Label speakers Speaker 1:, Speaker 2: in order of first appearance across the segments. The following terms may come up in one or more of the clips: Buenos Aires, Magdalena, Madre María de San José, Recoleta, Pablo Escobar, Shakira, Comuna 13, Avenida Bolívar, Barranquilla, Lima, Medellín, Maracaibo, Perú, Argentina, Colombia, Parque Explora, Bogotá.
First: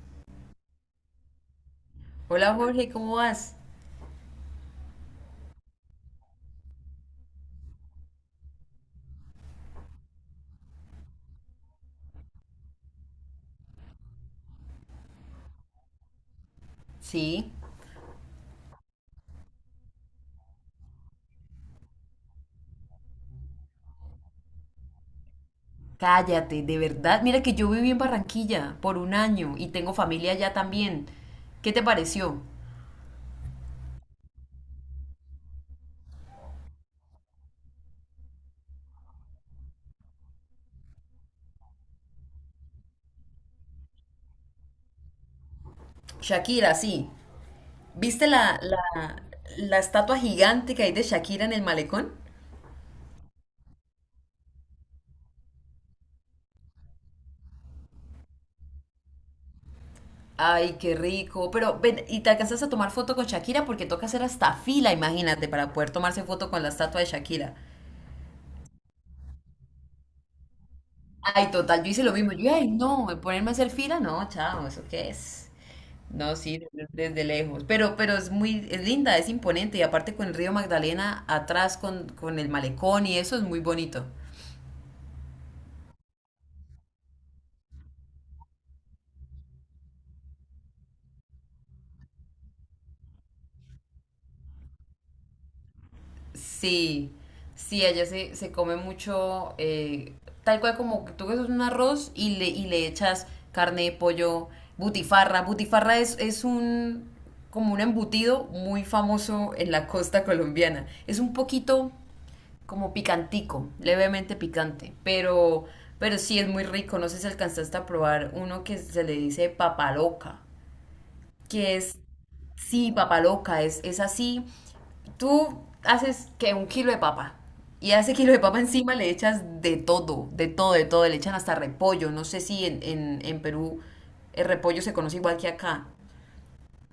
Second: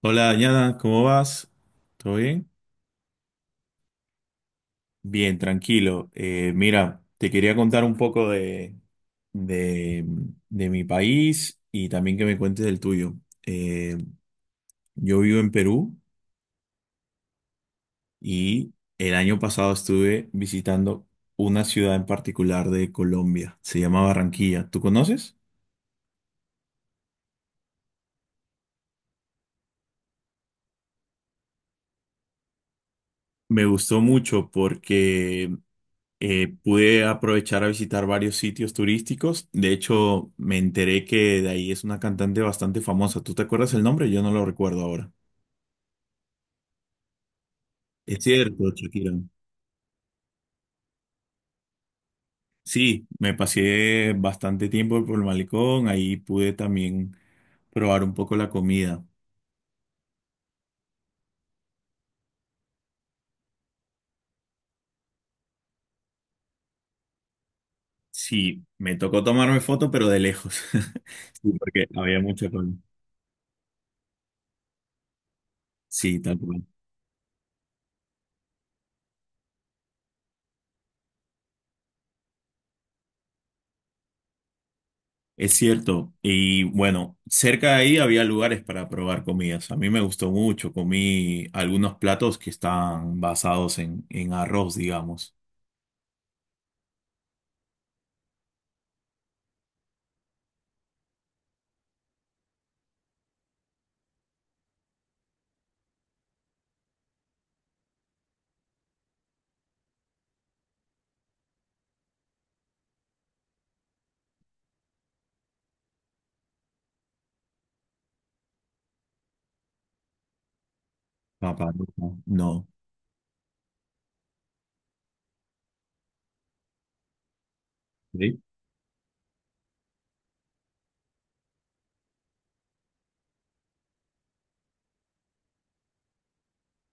Speaker 1: Hola, Dañada, ¿cómo vas? ¿Todo bien?
Speaker 2: Hola Jorge, ¿cómo vas?
Speaker 1: Bien, tranquilo. Mira, te quería contar un poco de, de mi país y también que me cuentes del tuyo. Eh, yo vivo en Perú
Speaker 2: Sí.
Speaker 1: y el año pasado estuve visitando una ciudad en particular de Colombia. Se llama Barranquilla. ¿Tú conoces?
Speaker 2: Cállate, de verdad. Mira que yo viví en Barranquilla por un año y tengo familia allá también. ¿Qué te pareció?
Speaker 1: Me gustó mucho porque pude aprovechar a visitar varios sitios turísticos. De hecho, me enteré que de ahí es una cantante bastante famosa. ¿Tú te acuerdas el nombre? Yo no lo recuerdo ahora.
Speaker 2: Shakira, sí.
Speaker 1: Es
Speaker 2: ¿Viste
Speaker 1: cierto, Shakira.
Speaker 2: la estatua gigante que hay de Shakira en el malecón?
Speaker 1: Sí, me pasé bastante tiempo por el malecón. Ahí pude también probar un poco la comida.
Speaker 2: Ay, qué rico. Pero ven, ¿y te alcanzas a tomar foto con Shakira? Porque toca hacer hasta fila, imagínate, para poder tomarse foto con la estatua de Shakira.
Speaker 1: Sí, me tocó tomarme foto, pero de lejos.
Speaker 2: Ay,
Speaker 1: Sí,
Speaker 2: total,
Speaker 1: porque
Speaker 2: yo hice lo
Speaker 1: había
Speaker 2: mismo.
Speaker 1: mucha
Speaker 2: Yo, ay,
Speaker 1: cola.
Speaker 2: no, ponerme a hacer fila, no, chao, ¿eso qué es?
Speaker 1: Sí,
Speaker 2: No,
Speaker 1: tal
Speaker 2: sí,
Speaker 1: cual.
Speaker 2: desde lejos. Pero es muy, es linda, es imponente. Y aparte con el río Magdalena atrás, con el malecón y eso es muy bonito.
Speaker 1: Es cierto, y bueno, cerca de ahí había lugares para probar comidas. A mí me gustó mucho, comí algunos platos que están basados en arroz, digamos.
Speaker 2: Sí, sí, allá se come mucho, tal cual como tú que un arroz y le echas carne, pollo, butifarra. Butifarra es como un embutido muy famoso en la costa colombiana. Es un poquito como picantico, levemente picante, pero sí es muy rico. No sé si alcanzaste a probar uno que se le dice papaloca,
Speaker 1: Papa,
Speaker 2: que es,
Speaker 1: no. No.
Speaker 2: sí, papaloca, es así. Tú haces que un kilo de papa. Y a ese kilo
Speaker 1: ¿Sí?
Speaker 2: de papa encima le echas de todo, de todo, de todo. Le echan hasta repollo. No sé si en Perú el repollo se conoce igual que acá.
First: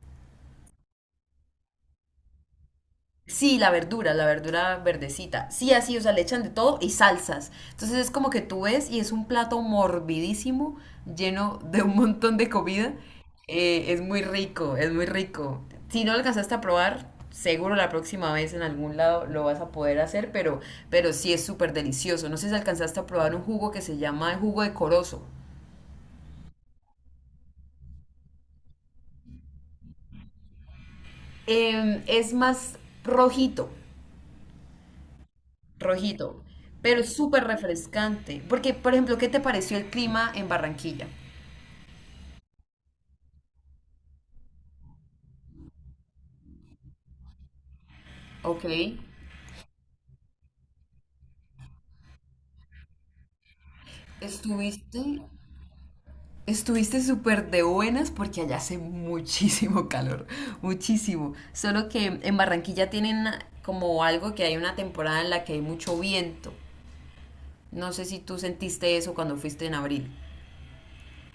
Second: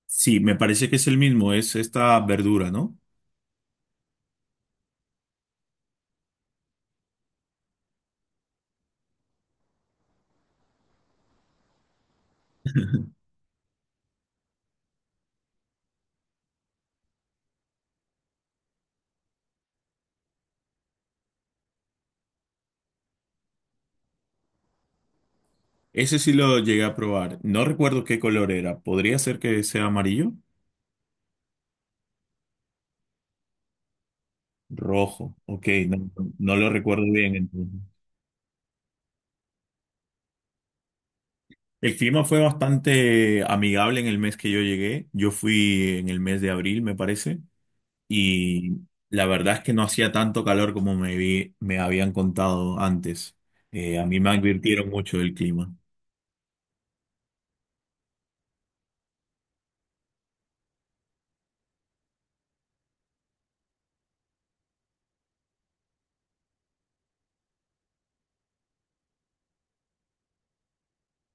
Speaker 1: Sí, me parece que es el mismo, es esta verdura, ¿no?
Speaker 2: Sí, la verdura verdecita. Sí, así, o sea, le echan de todo y salsas. Entonces es como que tú ves y es un plato morbidísimo, lleno de un montón de comida. Es muy rico, es muy rico. Si no lo alcanzaste a probar, seguro la próxima vez en algún lado lo vas a poder hacer, pero sí es súper delicioso. No sé si alcanzaste a probar un jugo que se llama el jugo de corozo.
Speaker 1: Ese sí lo llegué a probar. No recuerdo qué color era. ¿Podría ser que sea amarillo?
Speaker 2: Es más rojito.
Speaker 1: Rojo. Ok, no,
Speaker 2: Rojito,
Speaker 1: no lo
Speaker 2: pero
Speaker 1: recuerdo
Speaker 2: es
Speaker 1: bien
Speaker 2: súper
Speaker 1: entonces.
Speaker 2: refrescante. Porque, por ejemplo, ¿qué te pareció el clima en Barranquilla?
Speaker 1: El clima fue bastante amigable en el mes que yo llegué. Yo fui en el mes de abril, me parece.
Speaker 2: Ok.
Speaker 1: Y la verdad es que no hacía tanto calor como me habían contado antes. A mí me advirtieron
Speaker 2: Estuviste,
Speaker 1: mucho del clima.
Speaker 2: estuviste súper de buenas porque allá hace muchísimo calor, muchísimo. Solo que en Barranquilla tienen como algo que hay una temporada en la que hay mucho viento. No sé si tú sentiste eso cuando fuiste en abril.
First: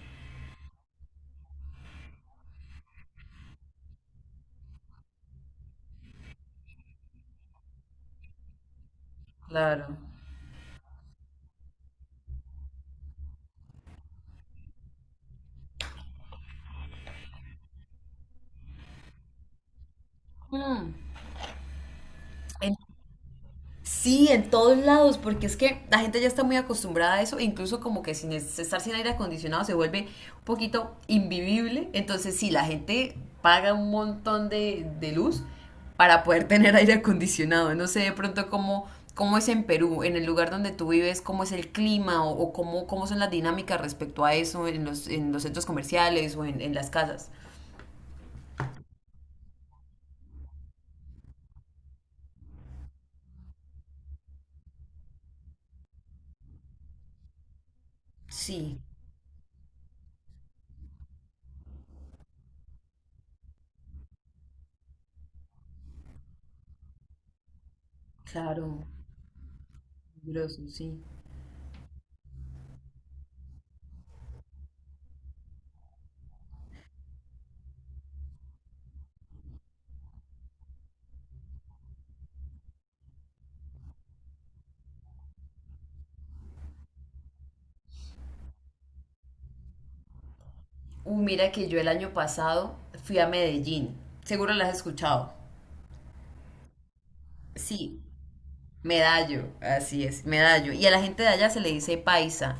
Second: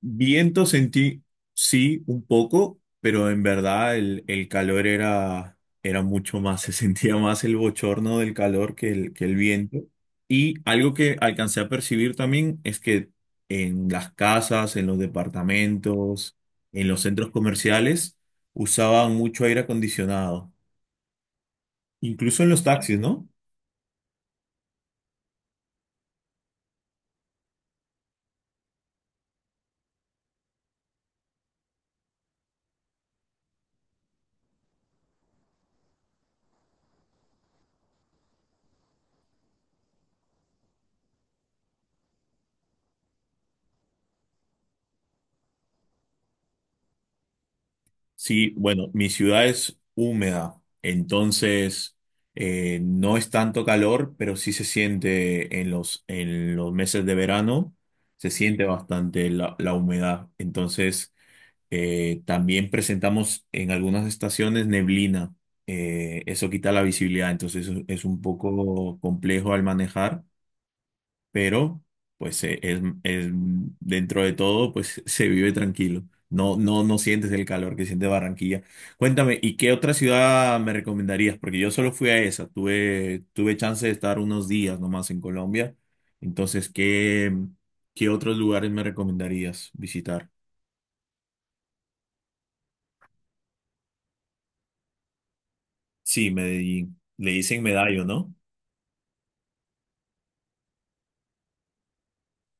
Speaker 1: Viento sentí, sí, un poco, pero en verdad el calor era mucho más. Se sentía más el bochorno del calor que que el viento.
Speaker 2: Claro.
Speaker 1: Y algo que alcancé a percibir también es que en las casas, en los departamentos, en los centros comerciales, usaban mucho aire acondicionado.
Speaker 2: Mm.
Speaker 1: Incluso en los taxis, ¿no?
Speaker 2: Sí, en todos lados, porque es que la gente ya está muy acostumbrada a eso, e incluso como que sin estar sin aire acondicionado se vuelve un poquito invivible. Entonces, sí, la gente paga un montón de luz para poder tener aire acondicionado. No sé de pronto cómo es en Perú, en el lugar donde tú vives, cómo es el clima o cómo son las dinámicas respecto a eso en los centros comerciales o en las casas.
Speaker 1: Sí, bueno, mi ciudad es húmeda, entonces no es tanto calor, pero sí se siente en en los meses de verano, se siente
Speaker 2: Sí,
Speaker 1: bastante la humedad. Entonces, también presentamos en algunas estaciones neblina. Eso quita la visibilidad, entonces es un
Speaker 2: claro,
Speaker 1: poco complejo al manejar.
Speaker 2: peligroso, sí.
Speaker 1: Pero pues dentro de todo pues se vive tranquilo. No, no, no sientes el calor que siente Barranquilla. Cuéntame, ¿y qué otra ciudad me recomendarías? Porque yo solo fui a esa, tuve chance de estar unos días nomás en Colombia. Entonces, ¿qué otros lugares me recomendarías visitar?
Speaker 2: Mira que yo el año pasado fui a Medellín. Seguro las has escuchado.
Speaker 1: Sí, Medellín. Le dicen
Speaker 2: Sí,
Speaker 1: Medallo, ¿no?
Speaker 2: Medallo, así es, Medallo. Y a la gente de allá se le dice paisa.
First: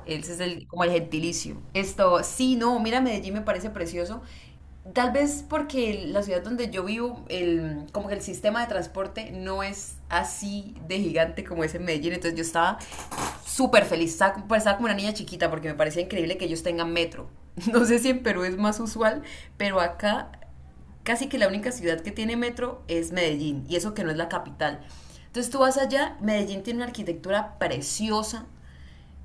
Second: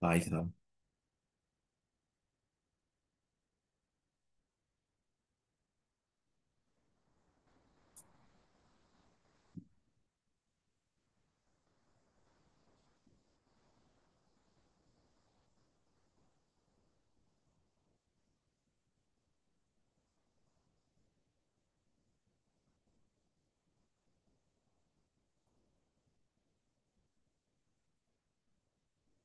Speaker 1: Ay,
Speaker 2: Ese es
Speaker 1: no.
Speaker 2: como el gentilicio. Esto, sí, no, mira, Medellín me parece precioso. Tal vez porque la ciudad donde yo vivo, como que el sistema de transporte no es así de gigante como es en Medellín. Entonces yo estaba súper feliz, estaba como una niña chiquita porque me parecía increíble que ellos tengan metro. No sé si en Perú es más usual, pero acá casi que la única ciudad que tiene metro es Medellín, y eso que no es la capital. Entonces tú vas allá, Medellín tiene una arquitectura preciosa,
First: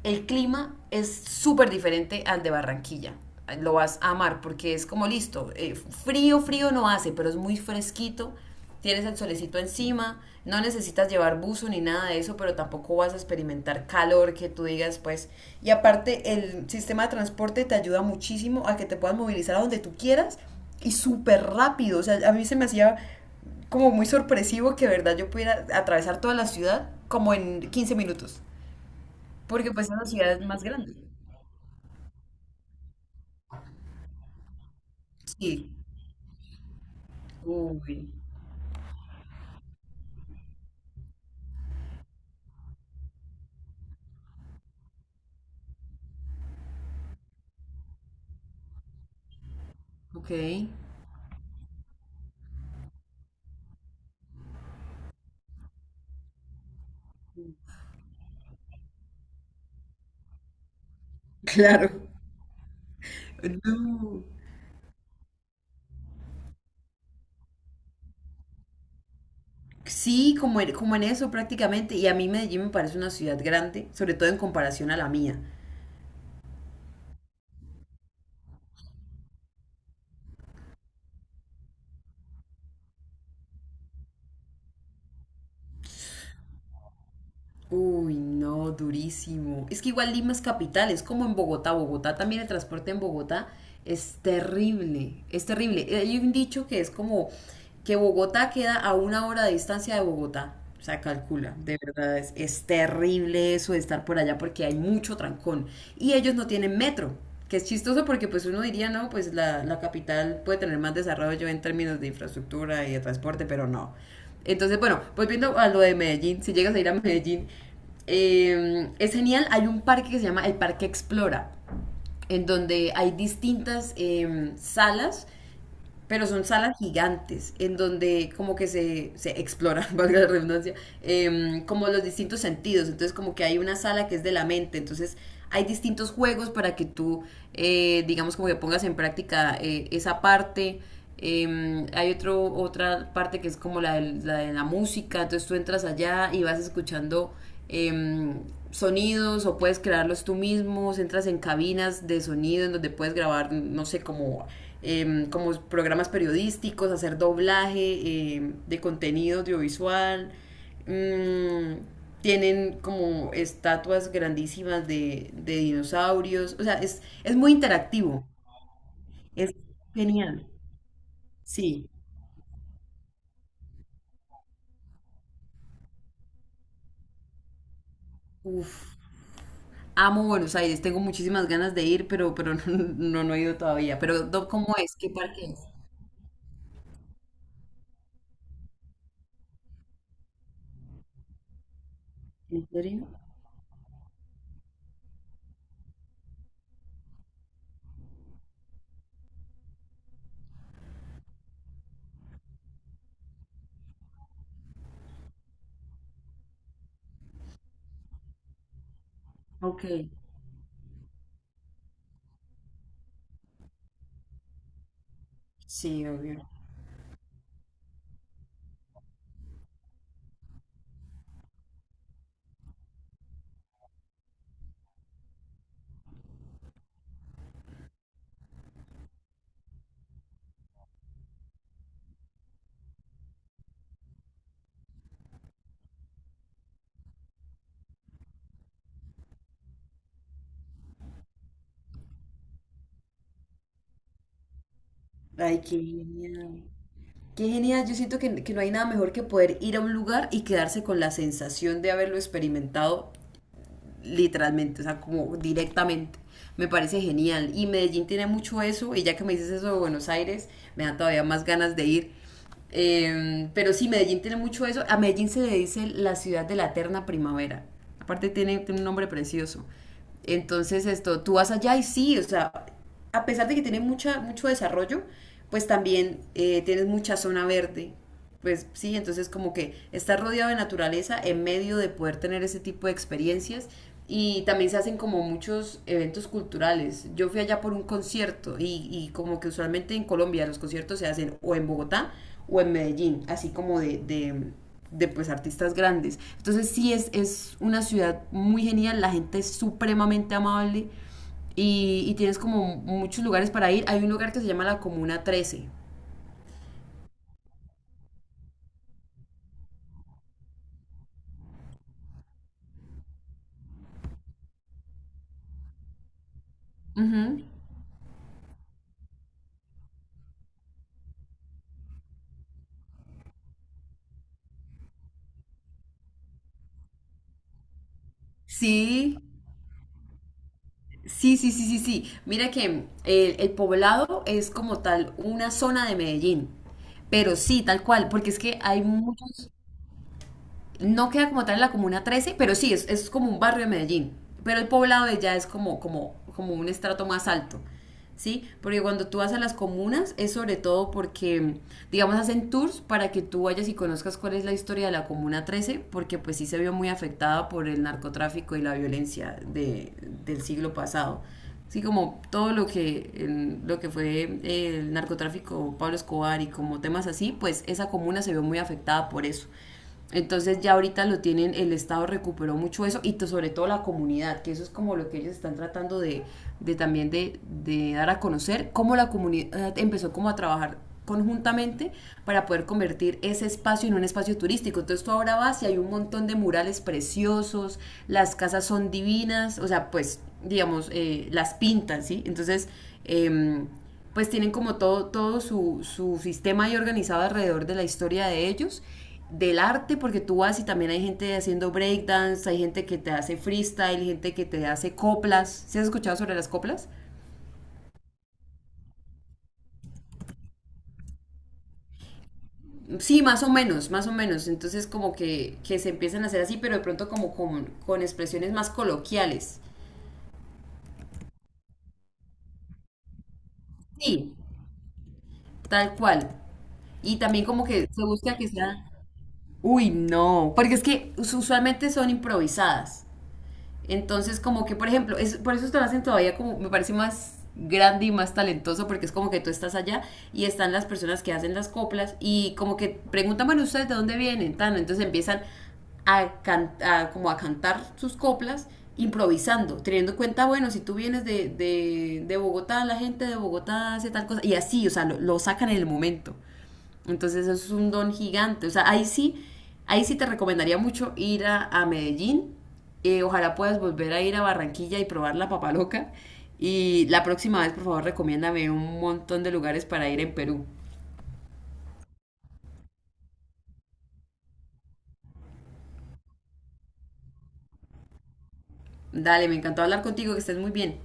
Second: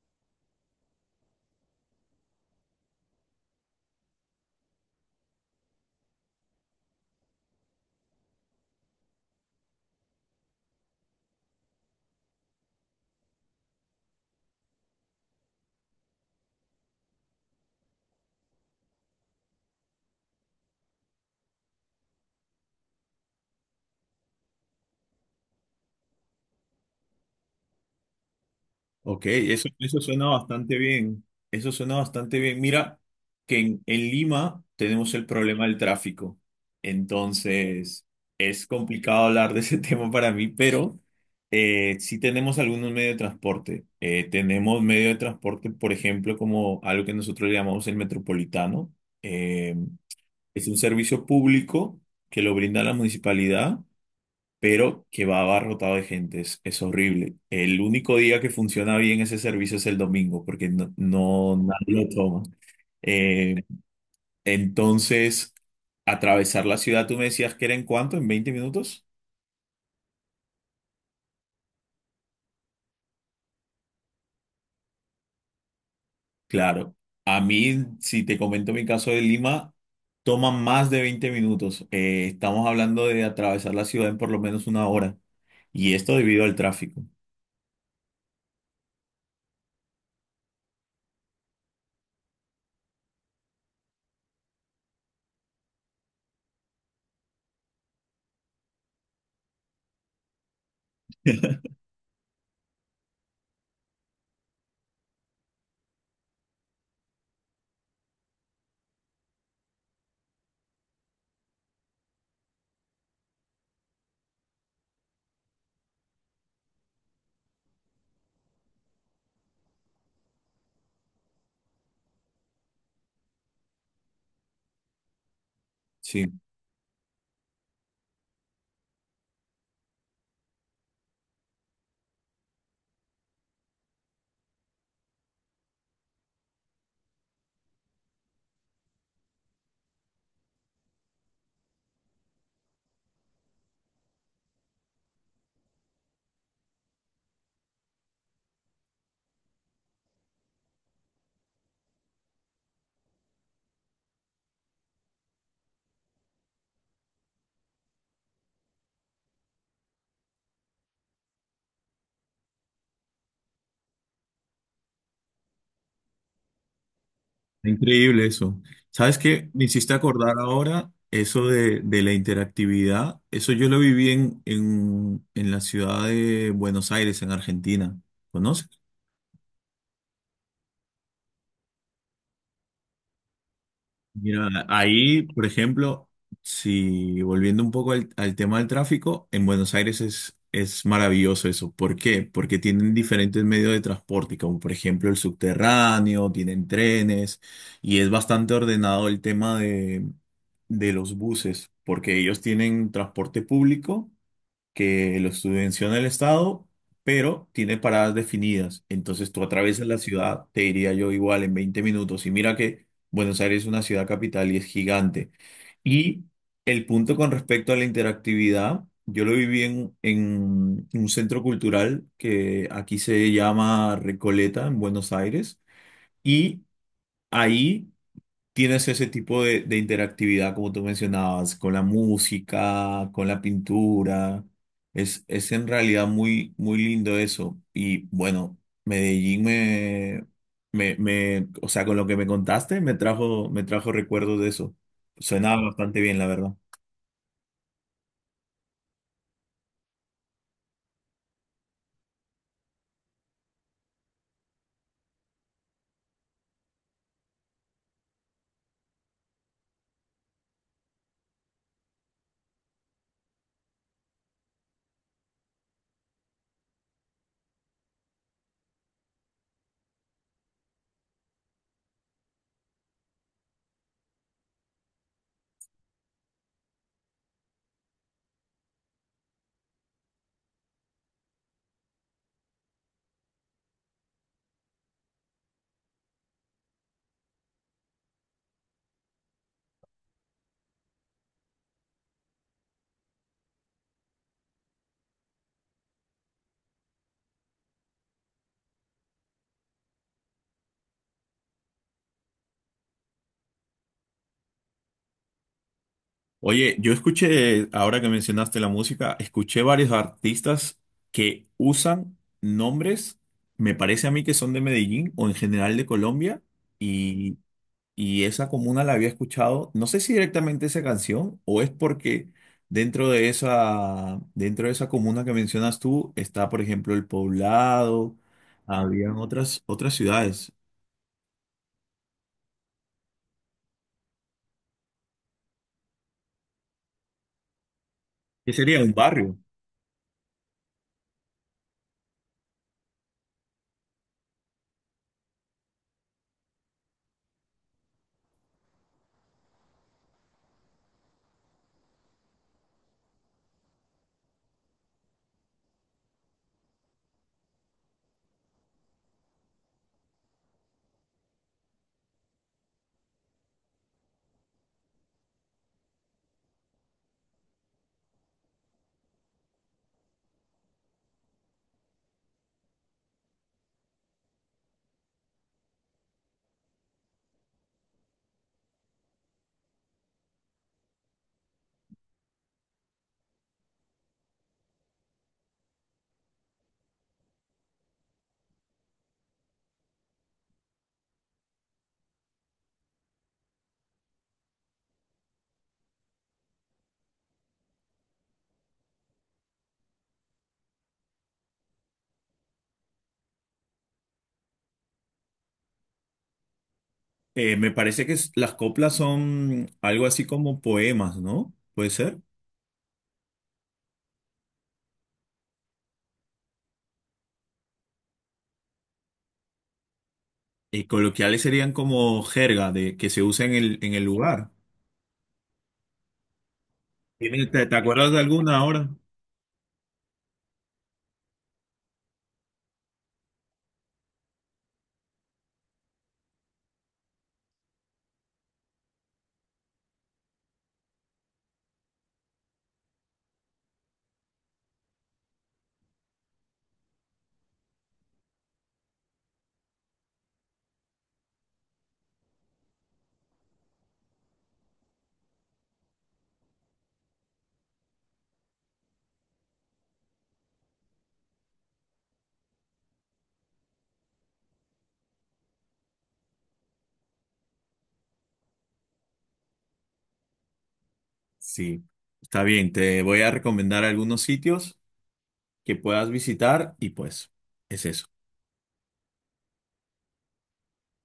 Speaker 2: el clima es súper diferente al de Barranquilla. Lo vas a amar porque es como listo. Frío, frío no hace, pero es muy fresquito. Tienes el solecito encima. No necesitas llevar buzo ni nada de eso, pero tampoco vas a experimentar calor que tú digas, pues. Y aparte, el sistema de transporte te ayuda muchísimo a que te puedas movilizar a donde tú quieras y súper rápido. O sea, a mí se me hacía como muy sorpresivo que, de verdad, yo pudiera atravesar toda la ciudad como en 15 minutos.
Speaker 1: Ok, eso,
Speaker 2: Porque pues es
Speaker 1: eso
Speaker 2: la
Speaker 1: suena
Speaker 2: ciudad más
Speaker 1: bastante
Speaker 2: grande.
Speaker 1: bien. Eso suena bastante bien. Mira que en Lima tenemos el problema
Speaker 2: Sí.
Speaker 1: del tráfico. Entonces,
Speaker 2: Uy,
Speaker 1: es complicado hablar de ese tema para mí, pero sí tenemos algunos medios de transporte. Tenemos medio de transporte, por ejemplo, Como algo que nosotros le llamamos el metropolitano. Eh,
Speaker 2: ok.
Speaker 1: es un servicio público que lo brinda la municipalidad pero que va abarrotado de gente, es horrible. El único día que funciona bien ese servicio es el domingo, porque no
Speaker 2: Claro.
Speaker 1: nadie lo toma. Eh,
Speaker 2: No.
Speaker 1: entonces, atravesar la ciudad, tú me decías que era en cuánto, en 20 minutos.
Speaker 2: Sí, como en eso prácticamente. Y a mí Medellín me parece una ciudad grande, sobre todo en comparación a la mía.
Speaker 1: Claro, a mí, si te comento mi caso de Lima, toma más de 20 minutos. Estamos hablando de atravesar la ciudad en por lo menos una hora, y esto debido al tráfico.
Speaker 2: Uy, no, durísimo. Es que igual Lima es capital, es como en Bogotá. Bogotá también el transporte en Bogotá es terrible, es terrible. Hay un dicho que es como que Bogotá queda a una hora de distancia de Bogotá. O sea, calcula, de verdad es terrible eso de estar por allá porque hay mucho trancón. Y ellos no tienen metro, que es chistoso porque pues uno diría, no, pues la capital puede tener más desarrollo en términos de infraestructura y de transporte, pero no. Entonces, bueno, volviendo a lo de Medellín, si llegas a ir a Medellín, es genial. Hay un parque que se llama el Parque Explora, en donde hay distintas salas, pero
Speaker 1: Sí.
Speaker 2: son salas gigantes, en donde como que se explora, valga la redundancia, como los distintos sentidos. Entonces, como que hay una sala que es de la mente, entonces hay distintos juegos para que tú, digamos, como que pongas en práctica esa parte. Hay otra parte que es como la de la música, entonces tú entras allá y vas escuchando eh, sonidos o puedes crearlos tú mismo, entras en cabinas de sonido en donde puedes grabar, no sé, como programas periodísticos, hacer doblaje de contenido audiovisual. Mm, tienen como estatuas grandísimas de dinosaurios, o sea, es muy interactivo,
Speaker 1: Increíble eso. ¿Sabes qué?
Speaker 2: es
Speaker 1: Me hiciste acordar
Speaker 2: genial,
Speaker 1: ahora eso
Speaker 2: sí.
Speaker 1: de la interactividad. Eso yo lo viví en la ciudad de Buenos Aires, en Argentina. ¿Conoces?
Speaker 2: Uf, amo Buenos Aires, tengo muchísimas ganas de ir, pero no, no, no he ido todavía. Pero,
Speaker 1: Mira,
Speaker 2: ¿cómo es? ¿Qué
Speaker 1: ahí, por
Speaker 2: parque es?
Speaker 1: ejemplo, si volviendo un poco al tema del tráfico, en Buenos Aires es maravilloso eso. ¿Por qué? Porque
Speaker 2: ¿En
Speaker 1: tienen
Speaker 2: serio?
Speaker 1: diferentes medios de transporte, como por ejemplo el subterráneo, tienen trenes, y es bastante ordenado el tema de los buses, porque ellos tienen transporte público que lo subvenciona el Estado, pero tiene paradas definidas. Entonces tú
Speaker 2: Ok,
Speaker 1: atraviesas la ciudad, te diría yo igual, en 20 minutos. Y mira que Buenos Aires es una ciudad capital y es gigante.
Speaker 2: sí,
Speaker 1: Y
Speaker 2: obvio.
Speaker 1: el punto con respecto a la interactividad, yo lo viví en un centro cultural que aquí se llama Recoleta, en Buenos Aires. Y ahí tienes ese tipo de interactividad, como tú mencionabas, con la música, con la pintura. Es en realidad muy lindo eso. Y bueno, Medellín me, me, me, o sea, con lo que me contaste, me trajo recuerdos de eso. Suena
Speaker 2: Ay, qué
Speaker 1: bastante bien, la verdad.
Speaker 2: genial. Qué genial, yo siento que no hay nada mejor que poder ir a un lugar y quedarse con la sensación de haberlo experimentado literalmente, o sea, como directamente. Me parece genial. Y Medellín tiene mucho eso, y ya que me dices eso de Buenos Aires, me dan todavía más ganas de ir. Pero sí, Medellín tiene mucho eso. A Medellín se le dice la ciudad de la eterna primavera. Aparte tiene un nombre precioso. Entonces, esto, tú vas allá y sí, o sea, a pesar de que tiene mucho desarrollo, pues también tienes mucha zona verde, pues sí, entonces como que estar rodeado de naturaleza en medio de poder tener ese tipo de experiencias y también se hacen como muchos eventos culturales. Yo fui allá por un concierto y como que usualmente en Colombia los conciertos se hacen o en Bogotá o en Medellín, así como de, pues artistas grandes. Entonces sí es una ciudad muy genial, la gente es supremamente amable y tienes como muchos lugares para ir. Hay un lugar que se llama la Comuna 13.
Speaker 1: Oye, yo escuché, ahora que mencionaste la música, escuché varios artistas que usan nombres, me parece a mí que son de Medellín o en general de Colombia. y
Speaker 2: Ujú.
Speaker 1: Y esa comuna la había escuchado, no sé si directamente esa canción o es porque dentro de esa comuna que mencionas tú está, por ejemplo, El Poblado, habían
Speaker 2: Sí,
Speaker 1: otras ciudades.
Speaker 2: sí, sí, sí, sí, sí. Mira que el poblado es como tal una zona de Medellín, pero sí, tal cual, porque es
Speaker 1: ¿Qué
Speaker 2: que hay
Speaker 1: sería un barrio?
Speaker 2: muchos, no queda como tal en la comuna 13, pero sí, es como un barrio de Medellín. Pero el poblado de ya es como un estrato más alto. ¿Sí? Porque cuando tú vas a las comunas es sobre todo porque, digamos, hacen tours para que tú vayas y conozcas cuál es la historia de la Comuna 13, porque pues sí se vio muy afectada por el narcotráfico y la violencia del siglo pasado. Sí, como todo lo que fue el narcotráfico, Pablo Escobar y como temas así, pues esa comuna se vio muy afectada por eso. Entonces ya ahorita lo tienen, el Estado recuperó mucho eso y sobre todo la comunidad, que eso es como lo que ellos están tratando de también de dar a conocer, cómo la comunidad empezó como a trabajar conjuntamente para poder convertir ese espacio en un espacio turístico. Entonces tú ahora vas y hay un montón de murales preciosos, las casas son divinas, o sea, pues digamos, las pintan, ¿sí? Entonces, em, pues tienen como todo su sistema ahí organizado alrededor de la historia de ellos del arte, porque tú vas y también hay gente haciendo breakdance, hay gente que te hace freestyle, gente que te hace coplas. ¿Sí has escuchado sobre las coplas?
Speaker 1: Me parece que es- Las coplas son algo así como poemas, ¿no? Puede ser.
Speaker 2: Sí, más o menos, más o menos. Entonces como que se empiezan a hacer así, pero de pronto como con expresiones más coloquiales.
Speaker 1: Y coloquiales serían como jerga de, que se usa en el
Speaker 2: Sí,
Speaker 1: lugar.
Speaker 2: tal cual. Y también como
Speaker 1: ¿Te, te
Speaker 2: que se
Speaker 1: acuerdas de
Speaker 2: busca que
Speaker 1: alguna
Speaker 2: sea.
Speaker 1: ahora?
Speaker 2: Uy, no, porque es que usualmente son improvisadas. Entonces, como que, por ejemplo, por eso te lo hacen todavía como, me parece más grande y más talentoso, porque es como que tú estás allá y están las personas que hacen las coplas y como que preguntan, bueno, ¿ustedes de dónde vienen? Tan, entonces empiezan a cantar sus coplas improvisando, teniendo en cuenta, bueno, si tú vienes de Bogotá, la gente de Bogotá hace tal cosa, y así, o sea, lo sacan en el momento. Entonces eso es un don gigante. O sea, ahí sí te recomendaría mucho ir a Medellín. Ojalá puedas volver a ir a Barranquilla y probar la papa loca. Y la próxima vez, por favor, recomiéndame un montón de lugares para ir en Perú.
Speaker 1: Sí, está bien, te voy a recomendar algunos sitios que puedas visitar y pues es eso.
Speaker 2: Dale, me encantó hablar contigo, que estés muy bien.